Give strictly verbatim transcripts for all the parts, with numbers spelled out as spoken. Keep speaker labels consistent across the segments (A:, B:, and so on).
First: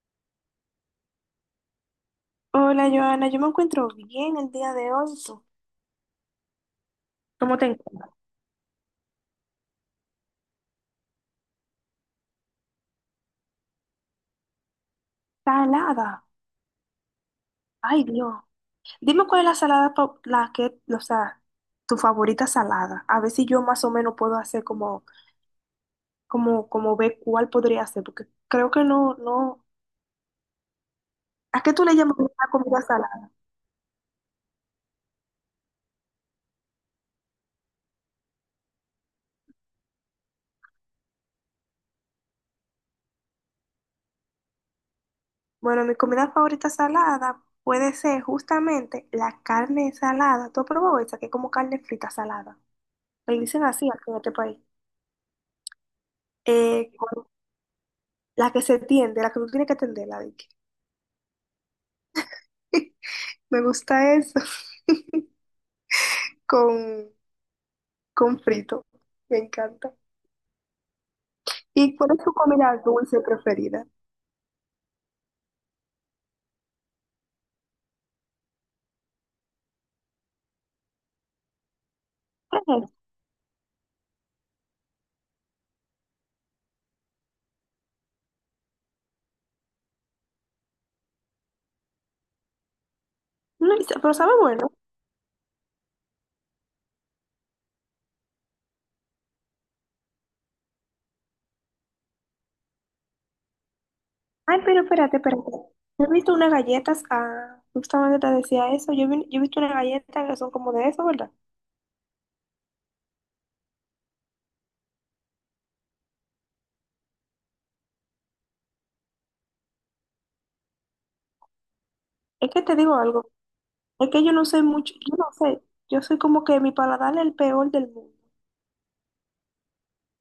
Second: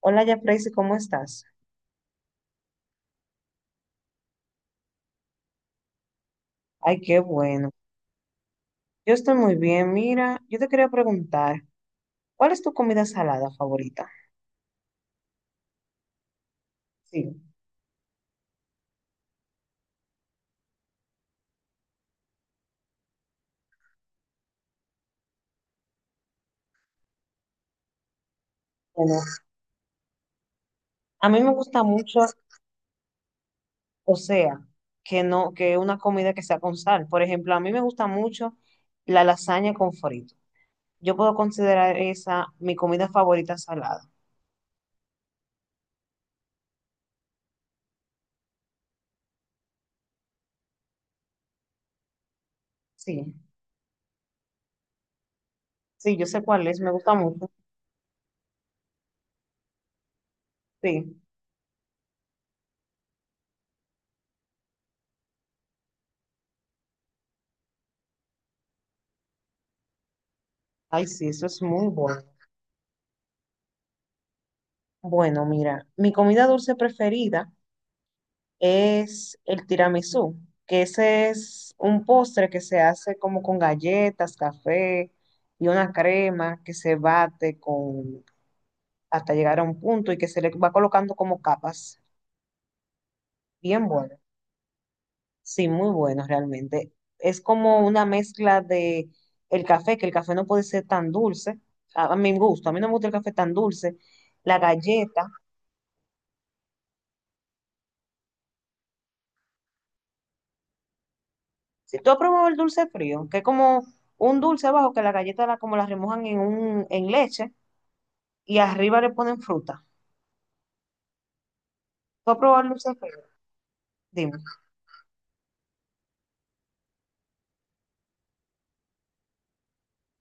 A: Hola, ya Tracy, ¿cómo estás?
B: Hola, Joana, yo me encuentro bien el día de hoy. ¿Tú?
A: Ay, qué
B: ¿Cómo te
A: bueno.
B: encuentras?
A: Yo estoy muy bien. Mira, yo te quería preguntar, ¿cuál es tu comida salada favorita?
B: Salada.
A: Sí,
B: Ay, Dios. Dime cuál es la salada, po- la que, o sea, tu favorita salada. A ver si yo más o menos puedo hacer como, como, como ver cuál podría hacer, porque creo que no,
A: bueno,
B: no.
A: a mí me
B: ¿A qué
A: gusta
B: tú le llamas
A: mucho,
B: una comida salada?
A: o sea, que no, que una comida que sea con sal. Por ejemplo, a mí me gusta mucho la lasaña con frito. Yo puedo considerar esa mi comida favorita salada.
B: Bueno, mi comida favorita salada puede ser justamente la carne salada. ¿Tú has probado esa que es como carne frita salada?
A: Sí,
B: Le dicen así aquí en este país.
A: sí, yo sé cuál es, me
B: Eh,
A: gusta
B: con-
A: mucho.
B: la que se tiende, la que tú tienes que tenderla.
A: Sí,
B: Me gusta eso con, con frito. Me encanta.
A: ay, sí, eso es muy
B: ¿Y cuál
A: bueno.
B: es tu comida dulce preferida?
A: Bueno, mira, mi comida dulce preferida es el tiramisú, que ese es un postre
B: ¿Qué
A: que se
B: es?
A: hace como con galletas, café y una crema que se bate con hasta llegar a un punto y que se le va colocando como capas.
B: No, es-
A: Bien
B: pero
A: bueno.
B: sabe bueno.
A: Sí, muy bueno realmente. Es como una mezcla de el café, que el café no puede ser tan dulce. A, a mi gusto, a mí no me gusta el café tan dulce. La
B: Ay, pero espérate,
A: galleta.
B: espérate. Yo he visto unas galletas, ah, justamente te decía eso. Yo, vi- yo he visto unas galletas que son como de eso, ¿verdad?
A: Si tú has probado el dulce frío, que es como un dulce bajo que la galleta la, como la remojan en un en leche y arriba le ponen fruta. ¿Tú has
B: Es que
A: probado el
B: te
A: dulce
B: digo
A: de fresa?
B: algo. Es que yo
A: Dime.
B: no sé mucho, yo no sé. Yo soy como que mi paladar es el peor del mundo.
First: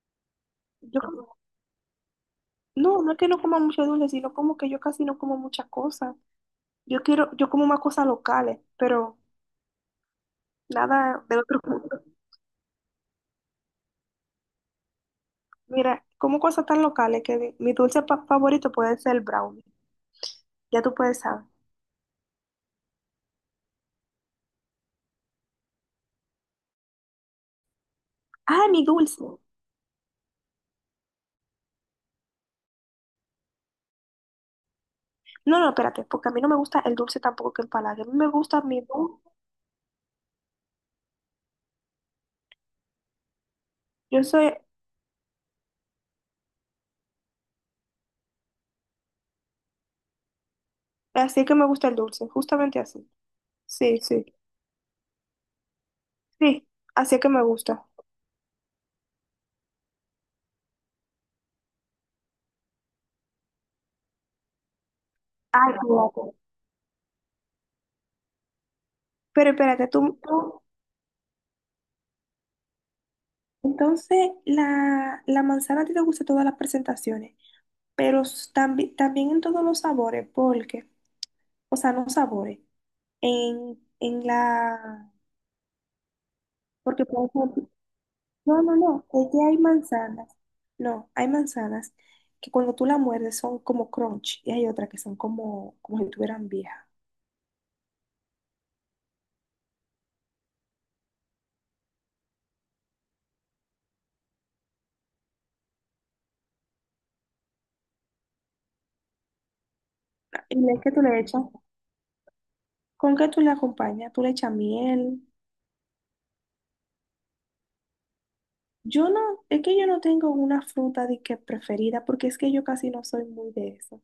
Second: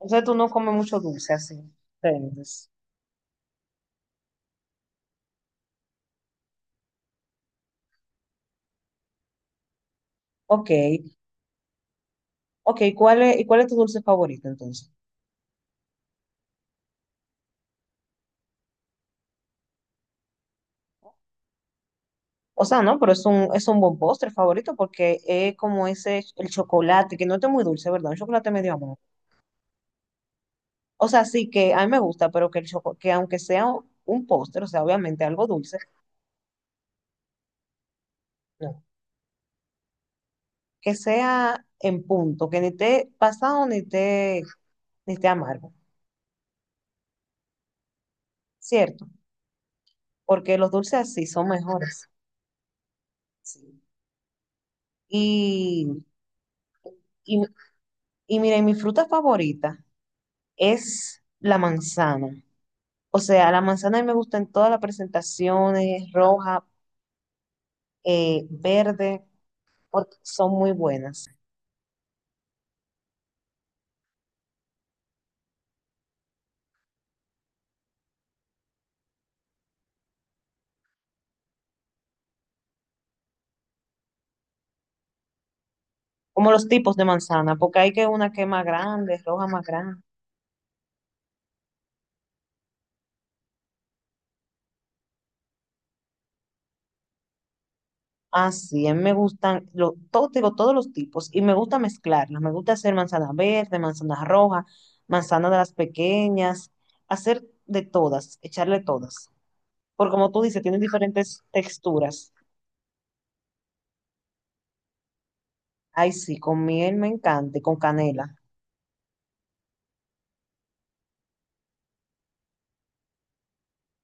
A: Entonces tú no comes mucho
B: Yo
A: dulce
B: como-
A: así. Entonces,
B: no, no es que no coma mucho dulce, sino como que yo casi no como muchas cosas. Yo quiero, yo como más cosas locales, pero
A: ok,
B: nada de otro mundo.
A: ok. ¿Cuál es, y cuál es tu dulce favorito entonces?
B: Mira, como cosas tan locales que di- mi dulce pa- favorito puede ser el brownie. Ya tú puedes saber.
A: O sea, no, pero es un, es un buen postre favorito porque es como ese, el chocolate, que no es muy dulce, ¿verdad? Un chocolate
B: Ah,
A: medio
B: mi
A: amargo.
B: dulce.
A: O sea, sí que a mí me gusta, pero que, el choco- que aunque sea un postre, o sea, obviamente algo
B: No, no,
A: dulce,
B: espérate, porque a mí no me gusta el dulce tampoco que empalague. A mí me gusta
A: no.
B: mi dulce.
A: Que sea en punto, que ni esté pasado ni
B: Yo
A: esté,
B: soy
A: ni esté amargo, ¿cierto? Porque los dulces así
B: así
A: son
B: que me gusta el
A: mejores.
B: dulce, justamente así.
A: Sí.
B: Sí, sí,
A: Y,
B: sí, así que
A: y,
B: me gusta.
A: y mira, y mi fruta favorita es la manzana. O sea, la manzana a mí me gusta en todas las
B: Ay,
A: presentaciones,
B: fíjate.
A: roja, eh, verde,
B: Pero espérate,
A: porque
B: tú,
A: son
B: tú-
A: muy buenas.
B: entonces la, la manzana a ti te gusta en todas las presentaciones, pero también, también en todos los sabores, porque, o sea, no sabores. En, en la,
A: Como los tipos de
B: porque por
A: manzana,
B: ejemplo,
A: porque hay que una que es
B: no,
A: más
B: no, no,
A: grande,
B: es que
A: roja
B: hay
A: más grande.
B: manzanas, no, hay manzanas que cuando tú la muerdes son como crunch y hay otras que son como, como si estuvieran viejas.
A: Así, a mí me gustan, lo, todo, te digo, todos los tipos, y me gusta mezclarlas. Me gusta hacer manzana verde, manzana roja, manzana de las pequeñas, hacer de todas, echarle todas. Porque como tú dices,
B: Y es
A: tienen
B: que tú le
A: diferentes
B: echas,
A: texturas.
B: ¿con qué tú le acompañas? Tú le echas miel.
A: Ay, sí, con miel me encanta y con canela.
B: Yo no, es que yo no tengo una fruta de que preferida porque es que yo casi no soy muy de eso. O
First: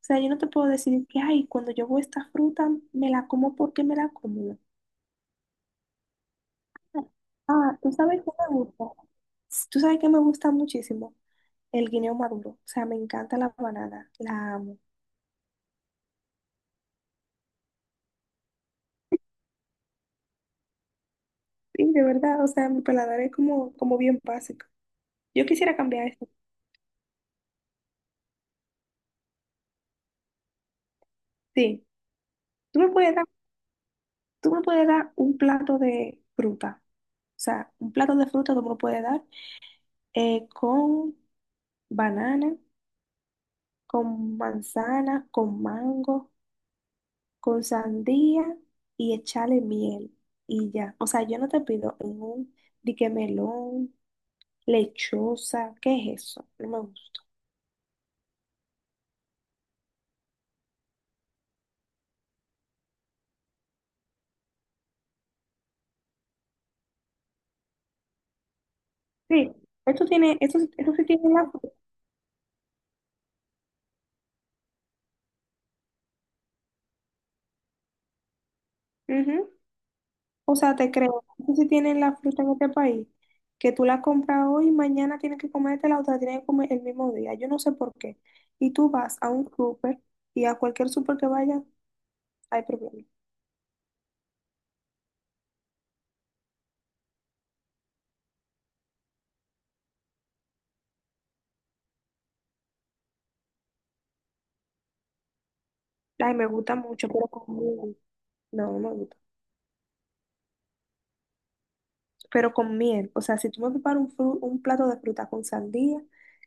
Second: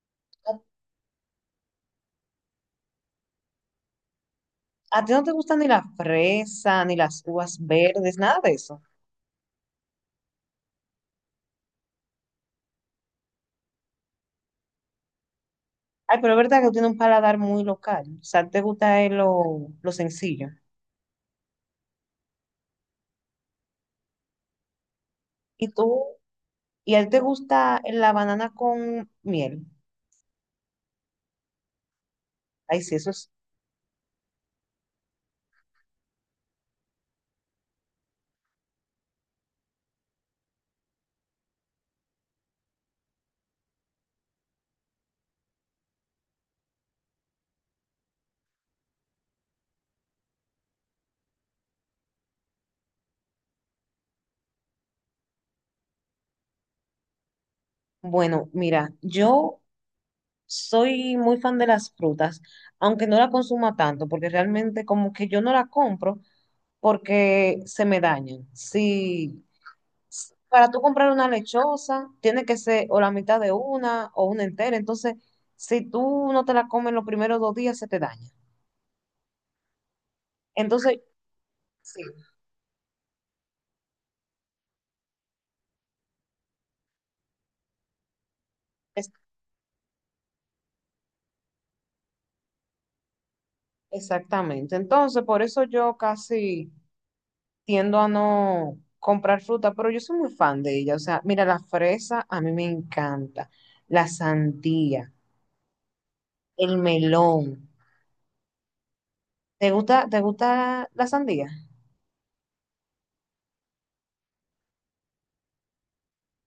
B: sea, yo no te puedo decir que, ay, cuando yo veo esta fruta me la como porque me la como.
A: ¿A ti no te gusta ni la fresa, ni las uvas
B: Ah, ¿tú
A: verdes,
B: sabes qué
A: nada de
B: me
A: eso?
B: gusta? ¿Tú sabes que me gusta muchísimo? El guineo maduro. O sea, me encanta la banana. La amo.
A: Ay, pero es verdad que tiene un paladar muy local. O sea, te gusta es lo, lo sencillo.
B: Sí, de verdad. O sea, mi paladar es como, como bien básico. Yo
A: ¿Y
B: quisiera
A: tú?
B: cambiar esto.
A: ¿Y a ti te gusta la banana con miel?
B: Sí. Tú
A: Ay,
B: me
A: sí, eso
B: puedes dar,
A: es
B: tú me puedes dar un plato de fruta. O sea, un plato de fruta tú me lo puedes dar eh, con banana, con manzana, con mango, con sandía y echarle miel y ya. O sea, yo no te pido en un dique melón, lechosa, ¿qué es eso? No me gusta.
A: bueno. Mira, yo soy muy fan de las frutas, aunque no la consuma tanto, porque realmente como que yo no la compro porque se me dañan. Sí,
B: Sí, esto tiene, esto,
A: para tú
B: esto sí
A: comprar una
B: tiene la fruta.
A: lechosa, tiene que ser o la mitad de una o una entera. Entonces, si tú no te la comes los primeros dos días, se te daña.
B: Ujú. O sea, te
A: Entonces,
B: creo, esto sí tiene
A: sí,
B: la fruta en este país, que tú la compras hoy y mañana tienes que comértela o te la otra, tienes que comer el mismo día. Yo no sé por qué. Y tú
A: es-
B: vas a un súper y a cualquier súper que vaya, hay problema.
A: exactamente. Entonces, por eso yo casi tiendo a no comprar fruta, pero yo soy muy fan de ella. O sea, mira, la fresa a mí me encanta. La sandía,
B: Ay, me gusta
A: el
B: mucho, pero
A: melón.
B: conmigo. No, no me gusta,
A: ¿Te gusta, te gusta la sandía?
B: pero con miel. O sea, si tú me preparas un, fru- un plato de fruta con sandía,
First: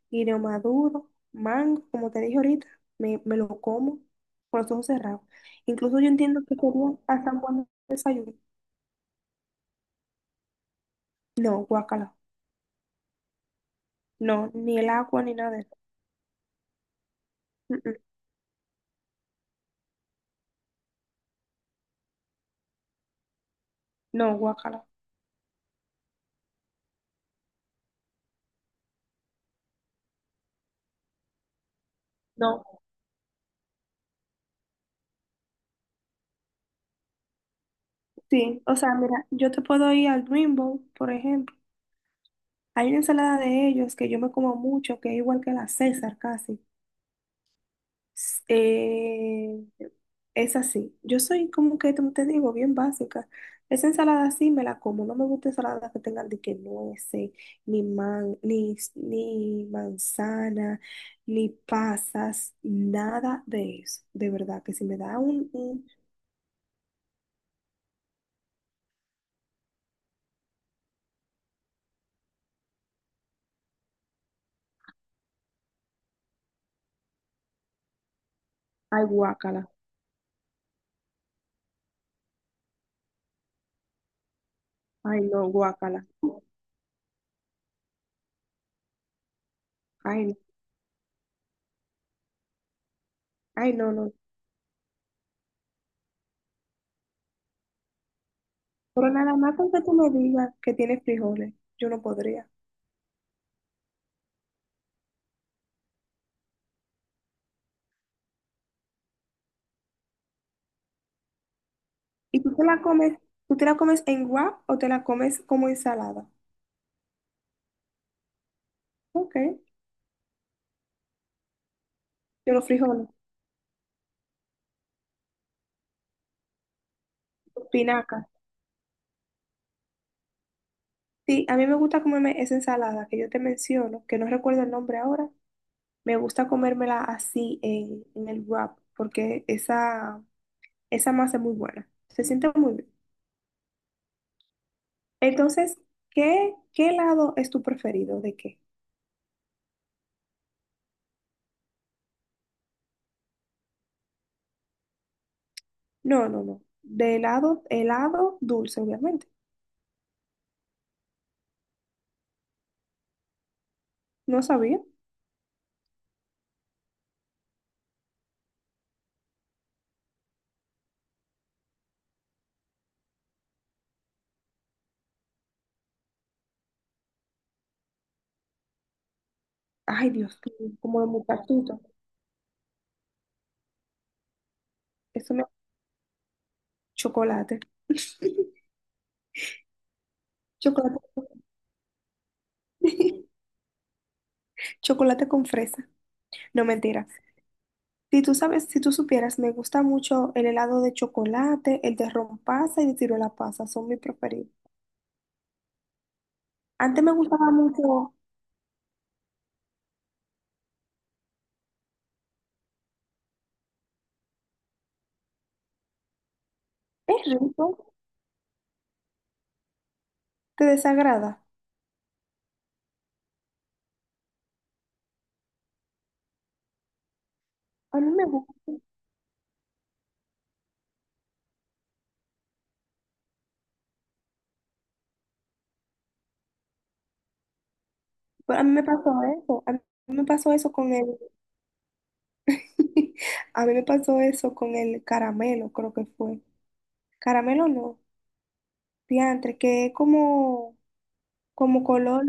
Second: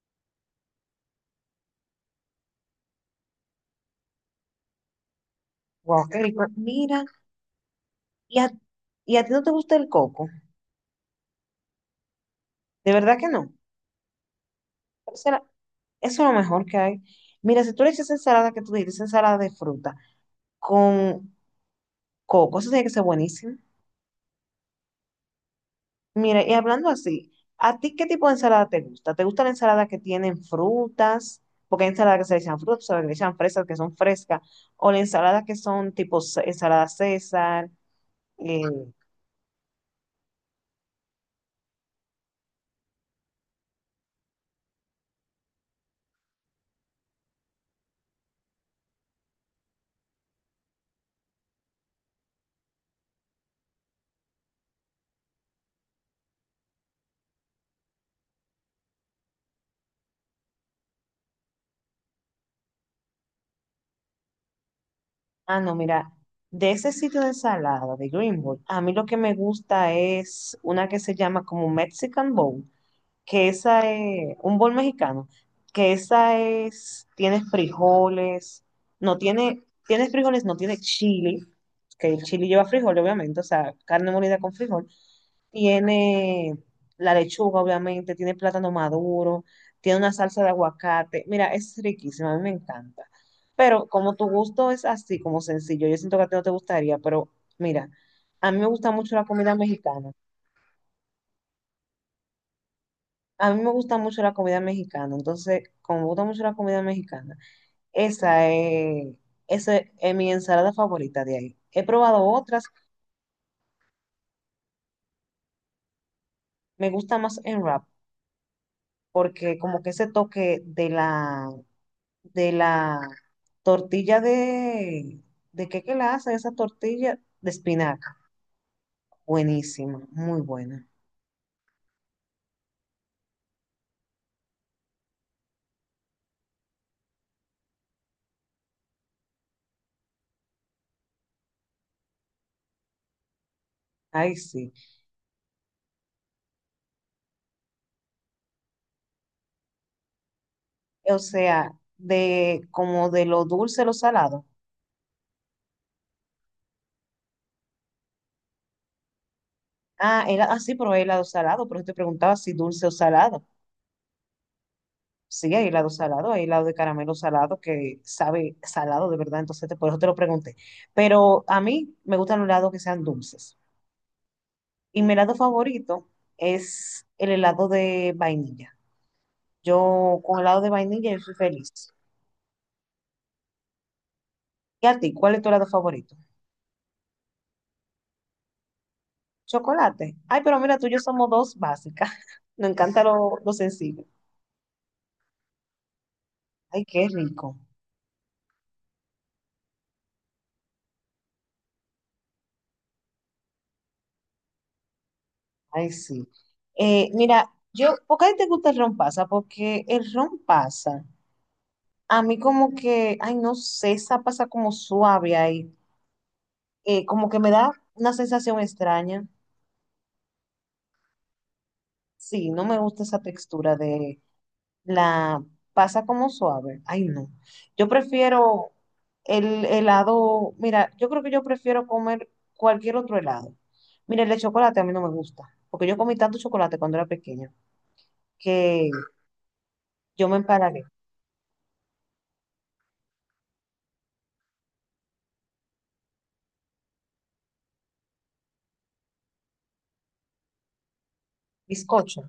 B: guineo maduro, mango, como te dije ahorita, me, me lo como con los ojos cerrados. Incluso
A: Wow,
B: yo
A: qué
B: entiendo
A: rico.
B: que sería
A: Mira,
B: hasta un buen desayuno.
A: ¿y a, y a ti no te gusta el coco?
B: No, guacala.
A: De verdad que
B: No, ni el agua ni
A: no.
B: nada de eso.
A: Eso es lo mejor que hay. Mira, si
B: Mm,
A: tú le
B: mm.
A: echas ensalada, que tú dices esa ensalada de fruta con coco, eso tiene que ser buenísimo.
B: No, guacala.
A: Mira, y hablando así, ¿a ti qué tipo de ensalada te gusta? ¿Te gusta la ensalada que tienen frutas? Porque hay ensaladas que se le echan
B: No.
A: frutas, se le echan fresas que son frescas, o la ensalada que son tipo ce- ensalada César.
B: Sí,
A: Eh,
B: o sea, mira, yo te puedo ir al Rainbow, por ejemplo. Hay una ensalada de ellos que yo me como mucho, que es igual que la César casi. eh, es así. Yo soy como que, como te digo, bien básica. Esa ensalada sí me la como. No me gusta ensalada que tengan de que nueces, ni man, ni, ni manzana, ni pasas, nada de eso. De verdad, que si me da un,
A: ah, no,
B: un-
A: mira, de ese sitio de ensalada de Greenwood, a mí lo que me gusta es una que se llama como Mexican Bowl, que esa es un bol mexicano, que esa es, tienes frijoles,
B: ay,
A: no tiene,
B: guácala.
A: tienes frijoles, no tiene chile, que el chile lleva frijol, obviamente, o sea, carne molida con frijol,
B: Ay, no, guácala.
A: tiene la lechuga, obviamente, tiene plátano maduro, tiene una
B: Ay, no,
A: salsa de aguacate, mira, es riquísima, a mí me encanta.
B: ay,
A: Pero
B: no, no.
A: como tu gusto es así, como sencillo, yo siento que a ti no te gustaría, pero mira, a mí me gusta
B: Pero
A: mucho la
B: nada
A: comida
B: más con que tú me
A: mexicana.
B: digas que tiene frijoles, yo no podría.
A: A mí me gusta mucho la comida mexicana, entonces, como me gusta mucho la comida mexicana, esa es, esa es mi ensalada favorita de ahí. He probado
B: ¿Y tú
A: otras,
B: te la comes, tú te la comes en wrap o te la comes como ensalada?
A: me gusta más en wrap,
B: Ok,
A: porque como que ese toque de la, de
B: yo los
A: la
B: frijoles,
A: tortilla de, ¿de qué que la hacen? Esa tortilla de espinaca,
B: espinaca.
A: buenísima, muy buena.
B: Sí, a mí me gusta comerme esa ensalada que yo te menciono, que no recuerdo el nombre ahora. Me gusta comérmela así en, en el wrap, porque esa, esa masa es muy buena. Se siente muy bien.
A: Ay, sí.
B: Entonces, ¿qué, qué helado es tu preferido? ¿De qué?
A: O sea, de como de lo dulce, lo salado.
B: No, no, no. De helado, helado dulce, obviamente.
A: Ah, era así, probé helado salado, pero yo te preguntaba si dulce o salado.
B: No sabía.
A: Sí, hay helado salado, hay helado de caramelo salado que sabe salado de verdad, entonces te- por eso te lo pregunté. Pero a mí me gustan los helados que sean dulces. Y mi helado favorito es el helado de vainilla.
B: Ay,
A: Yo
B: Dios
A: con helado de
B: mío, como de
A: vainilla yo soy
B: muchachito.
A: feliz. ¿Y a ti?
B: Eso
A: ¿Cuál es
B: me...
A: tu helado favorito?
B: Chocolate.
A: Chocolate. Ay, pero mira, tú y
B: Chocolate.
A: yo somos dos básicas. Nos encanta lo, lo sencillo.
B: Chocolate con fresa. No,
A: Ay, qué
B: mentira.
A: rico.
B: Si tú sabes, si tú supieras, me gusta mucho el helado de chocolate, el de rompasa y de tiro ciruela pasa, son mis preferidos.
A: Ay, sí.
B: Antes
A: Eh,
B: me gustaba
A: mira, yo,
B: mucho,
A: ¿por qué a ti te gusta el ron pasa? Porque el ron pasa. A mí como que, ay, no sé, esa pasa como suave ahí. Eh,
B: es
A: como que me da
B: rico,
A: una sensación extraña.
B: te desagrada.
A: Sí, no me gusta esa textura de la pasa como suave. Ay, no. Yo
B: A mí me
A: prefiero
B: gusta,
A: el helado, mira, yo creo que yo prefiero comer cualquier otro helado. Mira, el de chocolate a mí no me gusta, porque yo comí tanto chocolate cuando era pequeña
B: pero a mí me
A: que
B: pasó eso, a mí me
A: yo me
B: pasó eso
A: empalagué.
B: con el, a mí me pasó eso con el caramelo, creo que fue. Caramelo no, diantre, que es como, como
A: Bizcocho,
B: color,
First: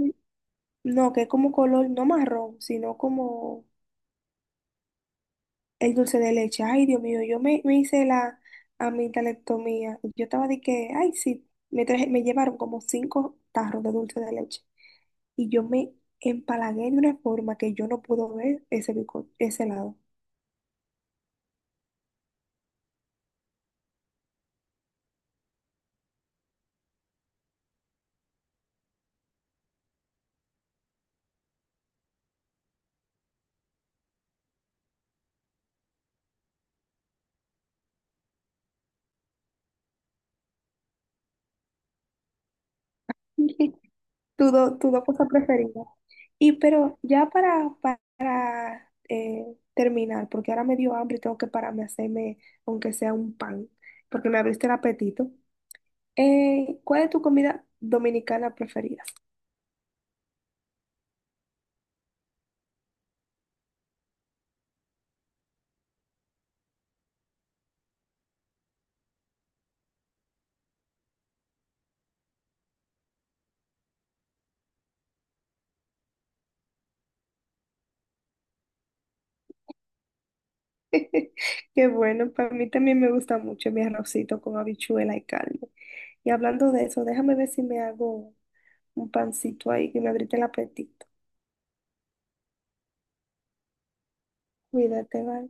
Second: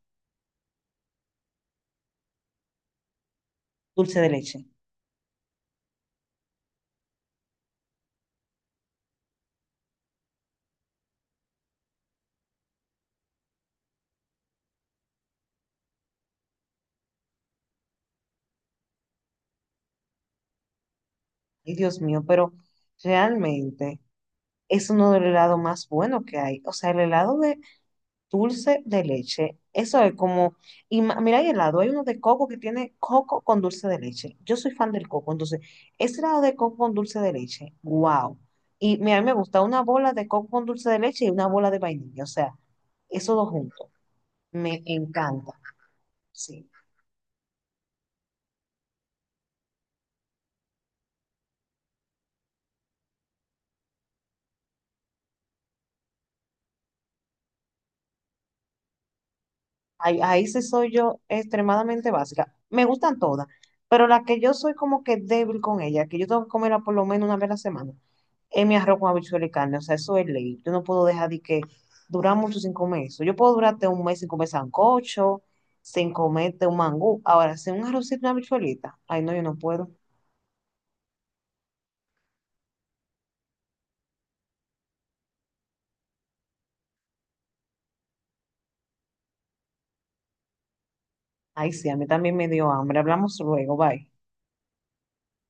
B: no, que es como color, no marrón, sino como
A: dulce de leche.
B: el dulce de leche. Ay, Dios mío, yo me, me hice la amidalectomía. Yo estaba de que, ay, sí, me traje, me llevaron como cinco tarros de dulce de leche. Y yo me empalagué de una forma que yo no pude ver ese, bico- ese lado.
A: Ay, Dios mío, pero realmente es uno del helado más bueno que hay. O sea, el helado de dulce de leche, eso es como, y ma- mira, hay helado, hay uno de coco que tiene coco con dulce de leche. Yo soy fan del coco, entonces, ese helado de coco con dulce de leche, wow. Y mira, a mí me gusta una bola de coco con dulce de leche y una bola de vainilla, o sea, esos dos juntos,
B: Tu dos
A: me
B: tu dos cosas
A: encanta.
B: preferidas. Y
A: Sí,
B: pero ya para, para eh, terminar, porque ahora me dio hambre y tengo que pararme a hacerme, aunque sea un pan, porque me abriste el apetito. Eh, ¿cuál es tu comida dominicana preferida?
A: ahí, ahí sí soy yo extremadamente básica. Me gustan todas, pero la que yo soy como que débil con ella, que yo tengo que comerla por lo menos una vez a la semana es mi arroz con habichuela y carne, o sea, eso es ley. Yo no puedo dejar de que durar mucho sin comer eso. Yo puedo durarte un mes sin comer sancocho, sin comerte un mangú. Ahora, sin un arrocito y una habichuelita, ay, no, yo no puedo.
B: Qué bueno, para mí también me gusta mucho mi arrocito con habichuela y carne. Y hablando de eso, déjame ver si me hago un pancito ahí que me abrite el apetito.
A: Ay, sí, a mí también me dio hambre. Hablamos luego, bye.
B: Cuídate, bye.